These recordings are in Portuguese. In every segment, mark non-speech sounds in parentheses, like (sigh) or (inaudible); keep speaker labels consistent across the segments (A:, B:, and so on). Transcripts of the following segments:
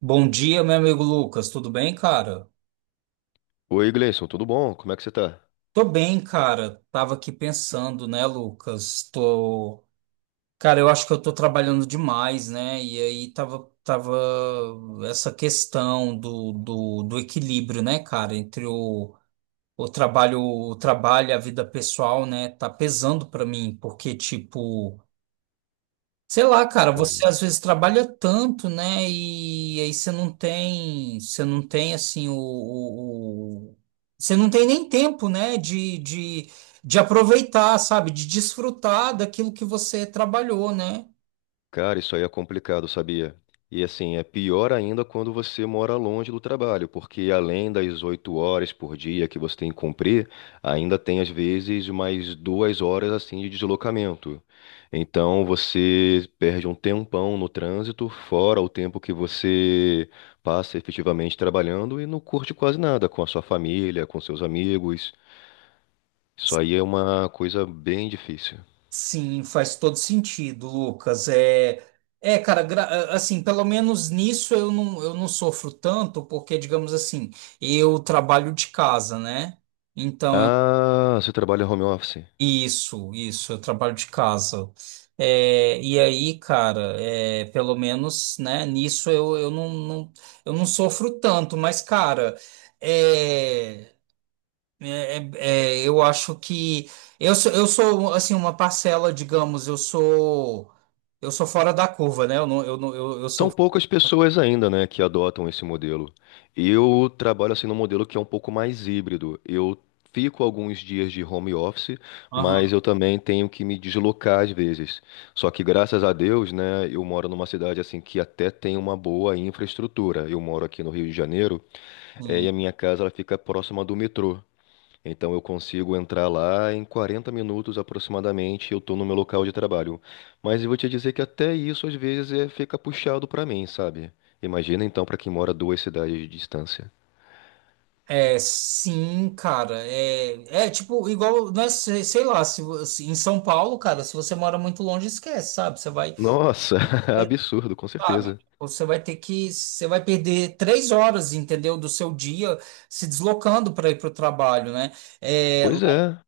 A: Bom dia, meu amigo Lucas. Tudo bem, cara?
B: Oi, Gleison, tudo bom? Como é que você tá?
A: Tô bem, cara. Tava aqui pensando, né, Lucas? Cara, eu acho que eu tô trabalhando demais, né? E aí tava essa questão do equilíbrio, né, cara, entre o trabalho e a vida pessoal, né? Tá pesando pra mim, porque tipo sei lá, cara,
B: Cara,
A: você às vezes trabalha tanto, né? E aí você não tem assim você não tem nem tempo, né? De aproveitar, sabe? De desfrutar daquilo que você trabalhou, né?
B: Cara, isso aí é complicado, sabia? E assim, é pior ainda quando você mora longe do trabalho, porque além das 8 horas por dia que você tem que cumprir, ainda tem às vezes mais 2 horas assim de deslocamento. Então você perde um tempão no trânsito, fora o tempo que você passa efetivamente trabalhando e não curte quase nada com a sua família, com seus amigos. Isso aí é uma coisa bem difícil.
A: Sim, faz todo sentido, Lucas. Cara, assim, pelo menos nisso eu não sofro tanto, porque, digamos assim, eu trabalho de casa, né? Então
B: Ah, você trabalha home office.
A: isso, eu trabalho de casa. É, e aí, cara, é, pelo menos, né, nisso eu não sofro tanto, mas, cara, é, é- é, eu acho que eu sou, assim, uma parcela, digamos, eu sou fora da curva, né? Eu não, eu não, eu
B: São
A: sou.
B: poucas pessoas ainda, né, que adotam esse modelo. Eu trabalho assim num modelo que é um pouco mais híbrido. Eu fico alguns dias de home office,
A: Aham.
B: mas eu também tenho que me deslocar às vezes. Só que graças a Deus, né, eu moro numa cidade assim que até tem uma boa infraestrutura. Eu moro aqui no Rio de Janeiro, e a minha casa ela fica próxima do metrô. Então eu consigo entrar lá em 40 minutos aproximadamente, eu estou no meu local de trabalho. Mas eu vou te dizer que até isso às vezes fica puxado para mim, sabe? Imagina então para quem mora duas cidades de distância.
A: É, sim, cara. É, é tipo, igual, não é, sei lá, se em São Paulo, cara, se você mora muito longe, esquece, sabe? Você vai,
B: Nossa, (laughs) absurdo, com
A: sabe?
B: certeza.
A: Você vai perder três horas, entendeu, do seu dia se deslocando para ir para o trabalho, né? É,
B: Pois é,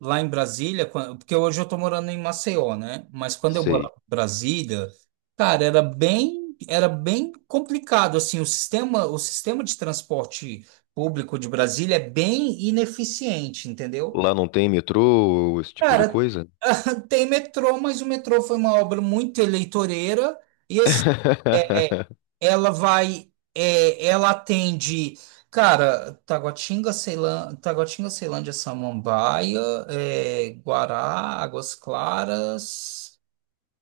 A: lá em Brasília, porque hoje eu tô morando em Maceió, né? Mas quando eu
B: sei.
A: morava em Brasília, cara, era bem complicado, assim, o sistema de transporte público de Brasília é bem ineficiente, entendeu?
B: Lá não tem metrô, esse tipo de
A: Cara,
B: coisa?
A: (laughs) tem metrô, mas o metrô foi uma obra muito eleitoreira e assim, é, é,
B: (laughs)
A: ela vai, é, ela atende, cara, Taguatinga, Ceilândia, Taguatinga, Ceilândia, Samambaia, é, Guará, Águas Claras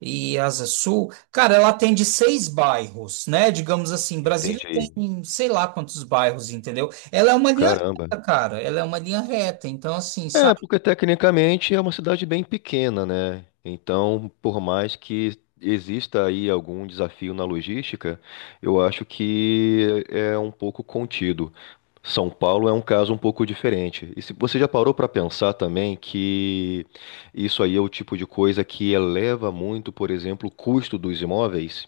A: e Asa Sul. Cara, ela atende seis bairros, né? Digamos assim, Brasília
B: Entendi.
A: tem sei lá quantos bairros, entendeu? Ela é uma linha
B: Caramba.
A: reta, cara, ela é uma linha reta. Então, assim,
B: É,
A: sabe?
B: porque tecnicamente é uma cidade bem pequena, né? Então, por mais que exista aí algum desafio na logística, eu acho que é um pouco contido. São Paulo é um caso um pouco diferente. E se você já parou para pensar também que isso aí é o tipo de coisa que eleva muito, por exemplo, o custo dos imóveis?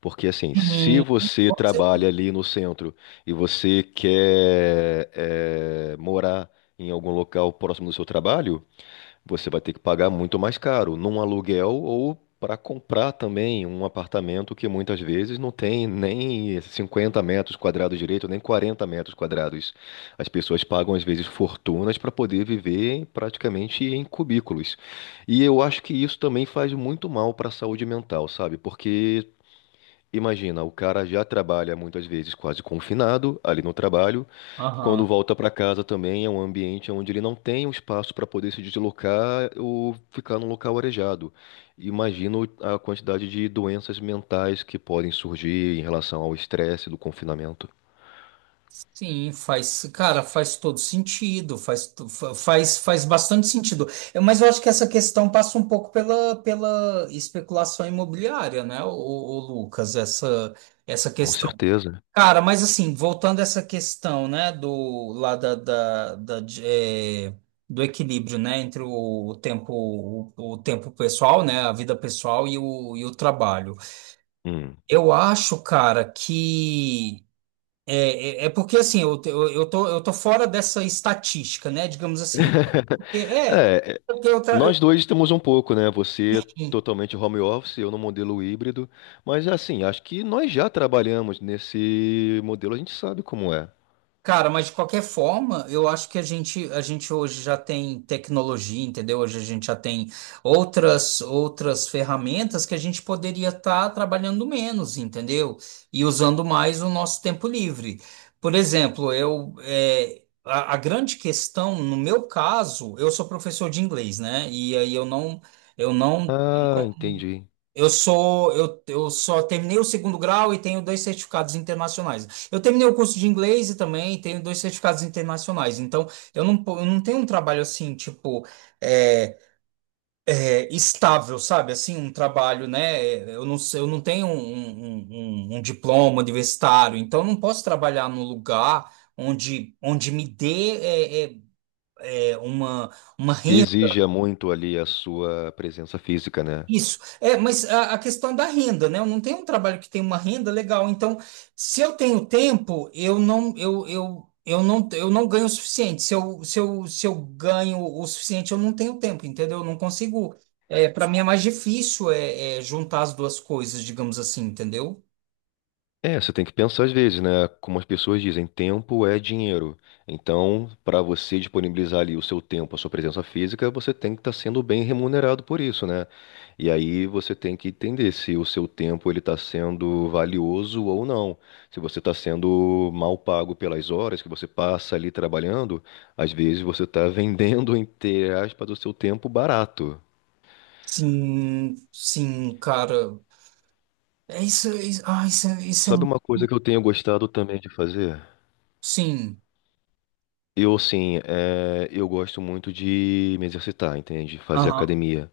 B: Porque assim, se
A: Uhum.
B: você trabalha ali no centro e você quer morar em algum local próximo do seu trabalho, você vai ter que pagar muito mais caro num aluguel ou para comprar também um apartamento que muitas vezes não tem nem 50 metros quadrados direito, nem 40 metros quadrados. As pessoas pagam às vezes fortunas para poder viver praticamente em cubículos. E eu acho que isso também faz muito mal para a saúde mental, sabe? Porque imagina, o cara já trabalha muitas vezes quase confinado ali no trabalho.
A: Aham.
B: Quando volta para casa também é um ambiente onde ele não tem um espaço para poder se deslocar ou ficar num local arejado. Imagino a quantidade de doenças mentais que podem surgir em relação ao estresse do confinamento.
A: Sim, faz, cara, faz todo sentido, faz, to- fa- faz, faz bastante sentido. É, mas eu acho que essa questão passa um pouco pela, pela especulação imobiliária, né, o Lucas, essa
B: Com
A: questão.
B: certeza.
A: Cara, mas assim, voltando a essa questão, né, do, lá da, da, da, de- é, do equilíbrio, né, entre o tempo, o tempo pessoal, né, a vida pessoal e e o trabalho.
B: Hum.
A: Eu acho, cara, que é porque assim, eu, te- eu tô fora dessa estatística, né? Digamos assim. Eu não te- É,
B: É, é,
A: porque
B: nós dois temos um pouco, né? Você totalmente home office, eu no modelo híbrido, mas assim, acho que nós já trabalhamos nesse modelo, a gente sabe como é.
A: cara, mas de qualquer forma, eu acho que a gente hoje já tem tecnologia, entendeu? Hoje a gente já tem outras ferramentas que a gente poderia estar trabalhando menos, entendeu? E usando mais o nosso tempo livre. Por exemplo, eu, é, a grande questão, no meu caso, eu sou professor de inglês, né? E aí eu não. Eu não
B: Ah, entendi.
A: eu sou, eu só terminei o segundo grau e tenho dois certificados internacionais. Eu terminei o curso de inglês e também tenho dois certificados internacionais. Então, eu não tenho um trabalho assim, tipo, é, estável, sabe? Assim, um trabalho, né? É, eu não tenho um diploma universitário, então eu não posso trabalhar num lugar onde me dê é, é, é, uma
B: Que exija muito ali a sua presença física, né?
A: isso. É, mas a questão da renda, né? Eu não tenho um trabalho que tem uma renda legal. Então, se eu tenho tempo, eu não ganho o suficiente. Se eu ganho o suficiente, eu não tenho tempo, entendeu? Eu não consigo. É, para mim é mais difícil é, é juntar as duas coisas, digamos assim, entendeu?
B: É, você tem que pensar às vezes, né? Como as pessoas dizem, tempo é dinheiro. Então, para você disponibilizar ali o seu tempo, a sua presença física, você tem que estar sendo bem remunerado por isso, né? E aí você tem que entender se o seu tempo ele está sendo valioso ou não. Se você está sendo mal pago pelas horas que você passa ali trabalhando, às vezes você está (laughs) vendendo, entre aspas, o seu tempo barato.
A: Sim, sim, cara. É isso, ah, isso, é- isso é.
B: Sabe uma coisa que eu tenho gostado também de fazer?
A: Sim.
B: Eu, assim, eu gosto muito de me exercitar, entende? Fazer
A: Aham,
B: academia.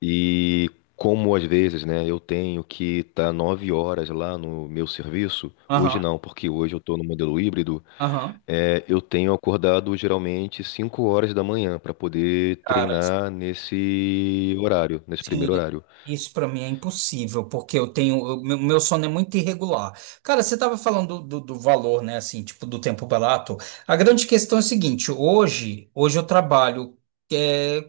B: E como às vezes, né, eu tenho que estar 9 horas lá no meu serviço, hoje
A: aham,
B: não, porque hoje eu estou no modelo híbrido,
A: aham.
B: eu tenho acordado geralmente 5 horas da manhã para poder
A: Cara.
B: treinar nesse horário, nesse
A: Sim,
B: primeiro horário.
A: isso pra mim é impossível, porque eu tenho, meu sono é muito irregular. Cara, você tava falando do valor, né, assim, tipo, do tempo barato. A grande questão é o seguinte, hoje eu trabalho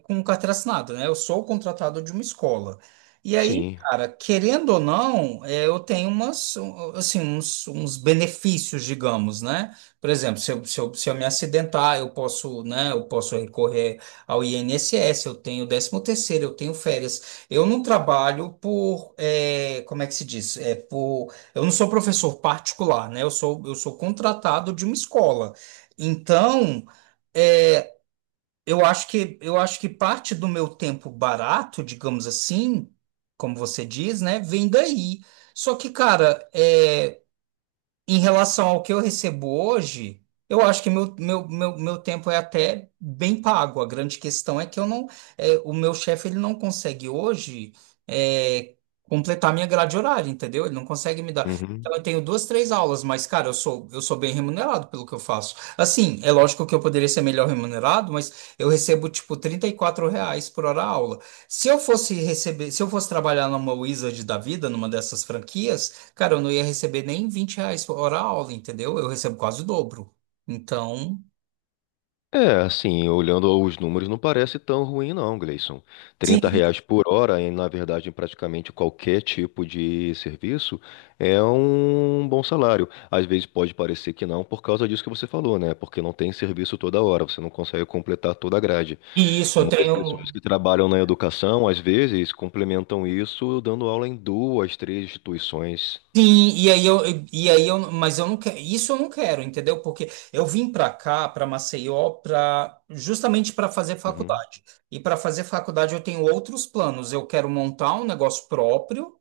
A: com um carteira assinada, né? Eu sou contratado de uma escola. E aí,
B: Sim.
A: cara, querendo ou não, é, eu tenho umas, um, assim, uns, uns benefícios, digamos, né? Por exemplo, se eu me acidentar, eu posso, né? Eu posso recorrer ao INSS, eu tenho décimo terceiro, eu tenho férias. Eu não trabalho por, é, como é que se diz? É por, eu não sou professor particular, né? Eu sou contratado de uma escola. Então, é, eu acho que parte do meu tempo barato, digamos assim, como você diz, né, vem daí. Só que, cara, é em relação ao que eu recebo hoje, eu acho que meu tempo é até bem pago. A grande questão é que eu não, é, o meu chefe ele não consegue hoje é, completar minha grade horária, entendeu? Ele não consegue me dar.
B: Uhum.
A: Então eu tenho duas, três aulas, mas cara, eu sou bem remunerado pelo que eu faço. Assim, é lógico que eu poderia ser melhor remunerado, mas eu recebo tipo 34 reais por hora aula. Se eu fosse trabalhar numa Wizard da vida, numa dessas franquias cara, eu não ia receber nem 20 reais por hora aula, entendeu? Eu recebo quase o dobro. Então,
B: É, assim, olhando os números, não parece tão ruim não, Gleison. Trinta
A: sim,
B: reais por hora, e na verdade, em praticamente qualquer tipo de serviço, é um bom salário. Às vezes pode parecer que não, por causa disso que você falou, né? Porque não tem serviço toda hora, você não consegue completar toda a grade.
A: e isso eu
B: Muitas pessoas
A: tenho.
B: que trabalham na educação, às vezes, complementam isso dando aula em duas, três instituições.
A: Sim, e aí eu, mas eu não quero, isso eu não quero, entendeu? Porque eu vim para cá, para Maceió, para justamente para fazer
B: Uhum,
A: faculdade. E para fazer faculdade eu tenho outros planos. Eu quero montar um negócio próprio.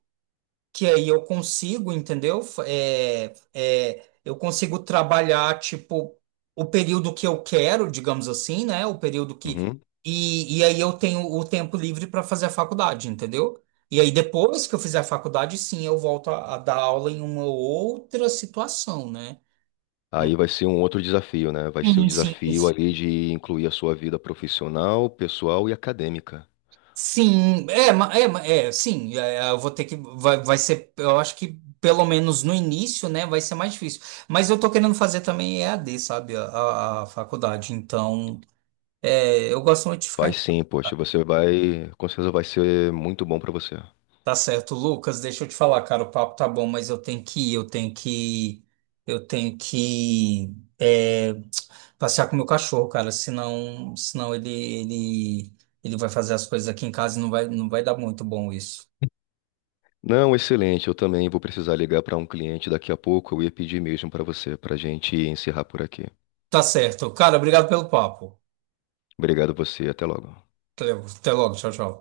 A: Que aí eu consigo, entendeu? Eu consigo trabalhar, tipo, o período que eu quero, digamos assim, né? O período que.
B: uhum.
A: E e aí eu tenho o tempo livre para fazer a faculdade, entendeu? E aí depois que eu fizer a faculdade, sim, eu volto a dar aula em uma outra situação, né?
B: Aí vai ser um outro desafio, né? Vai ser o
A: Sim, sim.
B: desafio ali de incluir a sua vida profissional, pessoal e acadêmica.
A: Sim, é, eu vou ter que, vai ser, eu acho que pelo menos no início, né, vai ser mais difícil. Mas eu tô querendo fazer também EAD, sabe, a faculdade, então, é, eu gosto muito de ficar
B: Vai
A: em...
B: sim, poxa, você vai, com certeza vai ser muito bom para você.
A: Tá certo, Lucas, deixa eu te falar, cara, o papo tá bom, mas eu tenho que ir, eu tenho que, é, passear com o meu cachorro, cara, senão ele vai fazer as coisas aqui em casa e não vai dar muito bom isso.
B: Não, excelente. Eu também vou precisar ligar para um cliente daqui a pouco. Eu ia pedir mesmo para você, para a gente encerrar por aqui.
A: Tá certo. Cara, obrigado pelo papo.
B: Obrigado a você, até logo.
A: Até logo. Tchau, tchau.